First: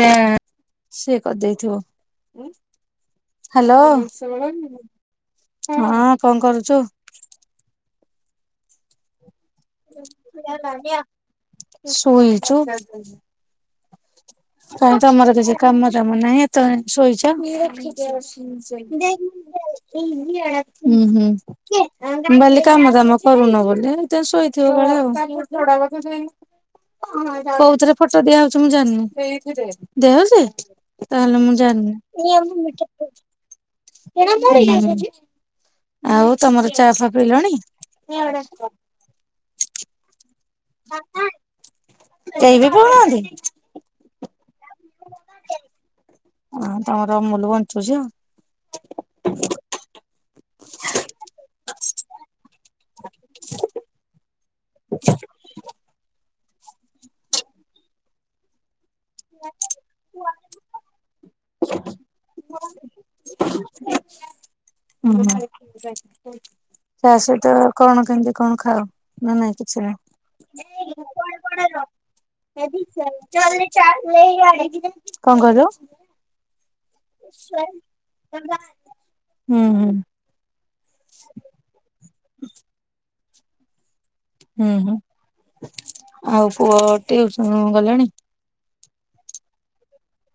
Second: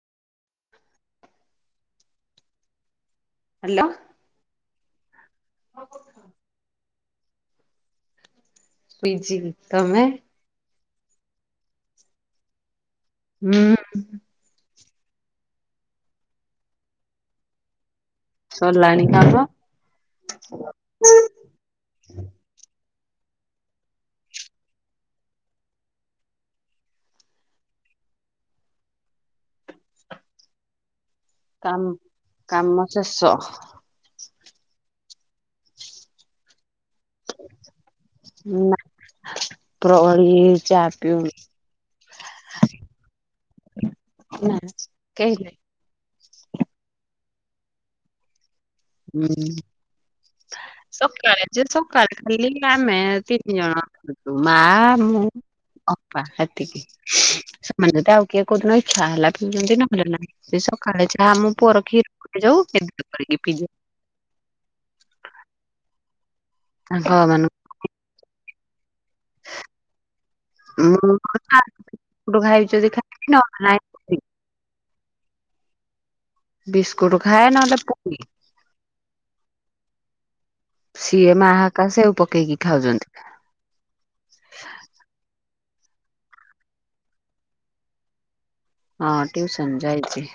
ଯା ସେ କରିଦେଇଥିବ, ହ୍ୟାଲୋ। ପ୍ରଣାମ ମାମ ହଁ କଣ କରୁଛୁ? ପ [unintelligible] ଜି ତମେ? ଶୋଇଚୁ? ହୁଁ। କାଇ ତମର କିଛି କାମ ଦାମ ନାହିଁ ଏତେବେଳ ଜାକେ ଶୋଇଛ? ଉଁ ସରିଲାଣି କାମ ହୁଁ। ମୁଁ ଭାବିଲି କାମ ଧାମ କରୁନ ବଧେ ହେଇଥିପାଇଁ ଶୋଇ [unintelligible] ବଳେ ଆଉ। କୋଉଥିରେ ଫଟୋ ଦିଆ ହଉଛି ମୁଁ ଜାଣିନି। ଦିଆ ହଉଚି? ତାହଲେ ମୁଁ କାମ ଜାଣିନି। କାମ ଶେଷ ଆଉ ତମର ଚାହା ଫାହା ପିଇଲଣି? ଉପରବୁଳି-ଇ-ଇ ଚା ପିଉ। କେହିବି ପିଉନାହାନ୍ତି? ନା କେହିବି ନାଇଁ। [inaudible] ଅ ତମର ଅମୁୁଲୁ ବଞ୍ଚୁଛି ଆଉ। ହୁଁ। ସକାଳେ ଯେ ସକାଳେ ଖାଲି ଆମେ-ଏ ତିନି ଜଣ। ମା-ଆ-ଆ, ମୁଁ, ଅପା ହେତିକି ସ ମାନେ ଟା ଆଉ କିଏ କୋଉଦିନ ଇଛା ହେଲା କି [unintelligible] [unintelligible] ସେ ସକାଳେ ଯାହା ମୋ ପୁଅ ର କ୍ଷୀର ଫୁଟି ଯାଉ [unintelligible] ଉ ହୁଁ ତାଙ୍କ ତା ସହିତ ମାନଙ୍କୁ କଣ କେମିତି କଣ ଖାଅ ନା ନାଇଁ କିଛି ନାହିଁ? ମୁଁ ଫାଷ୍ଟଫୁଡ ଖାଇବି ଯଦି [unintelligible] ଖାଇବି ନହେଲେ ନାହିଁ କଣ କହିଲ? ବିସ୍କୁଟ ଖାଏ ନହେଲେ ପକୁଡି। ହୁଁ। ସିଏ ମା ହେକା ସେଉ ପକେଇକି ଖାଉଛନ୍ତି। ହୁଁ ହୁଁ। ଆଉ ପୁଅ ଟିଉସୁନୁ ଗଲାଣି? ହଁ ଟିଉସନ ଯାଇଚି।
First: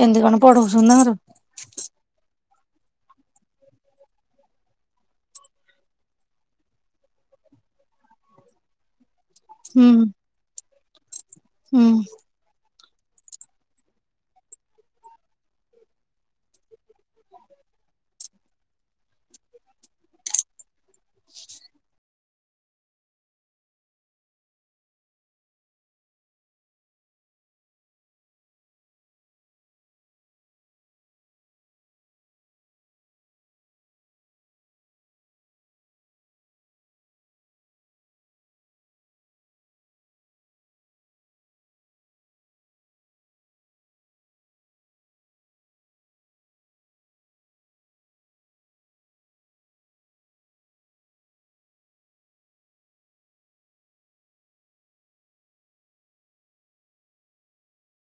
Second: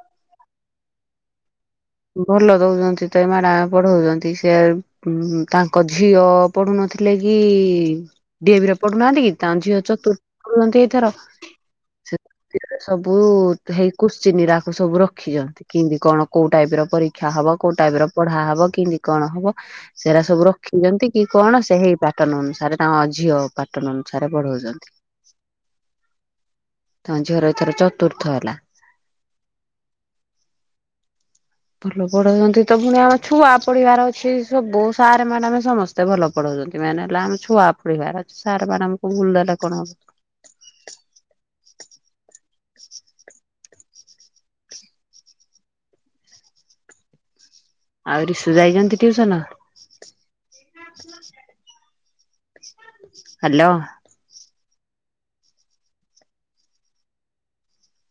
କେମିତି କଣ ପଢଉଛନ୍ତି ତାଙ୍କର? ଭଲ ଦଉଚନ୍ତି ତ ଏ ମାଡାମ ପଢଉଚନ୍ତି ସେ-ଏ-ଏ ଉ-ଉ-ଉ ତାଙ୍କ ଝିଅ-ଅ-ଅ ପଢୁନଥିଲେ କି-ଇ-ଇ-ଇ ଡି ଏ ଭି ରେ ପଢୁନାହାନ୍ତି କି? ତାଙ୍କ ଝିଅ ହୁଁ ଚତୃର୍ଥ ପଢୁଚନ୍ତି ଏଥର ହୁଁ। ସେ ସବୁ-ଉ-ଉ-ଉ ହେଇ କୁସଚିନୀ ଇରାକୁ ସବୁ ରଖିଚନ୍ତି କିନ୍ତି କଣ କୋଉ ଟାଇପ ର ପରୀକ୍ଷା ହବ କୋଉ ଟାଇପ ର ପଢା ହବ କିନ୍ତି କଣ ହବ ସେରା ସବୁ ର ଖୀଛନ୍ତି କି କଣ ସେଇ ପାଟର୍ଣ ଅନୁସାରେ ତାଙ୍କ ଝିଅ ପାଟର୍ଣ ଅନୁସାରେ ପଢଉଛନ୍ତି। ତାଙ୍କ ଝିଅର ଏଥର ଚତୁର୍ଥ ହେଲା। ଭଲ ପଢୁଛନ୍ତି ତ ପୁଣି ଆମ ଛୁଆ ପଢିବାର ଅଛି ସବୁ ସାର୍ ମ୍ୟାଡାମ ସମସ୍ତେ ଏତେ ଭଲ ପଢଉଛନ୍ତି ମେନେ ହେଲା ଆମ ଛୁଆ ପଢିବାର ଅଛି ସାର୍ ମାଡାମ କୁ ଭୁଲ ଦେଲେ କଣ ହବ। [inaudible] ଆଉ ରିିସୁ ଯାଇଚନ୍ତି ଟିଉସନ? [inaudible] ହାଲୋ।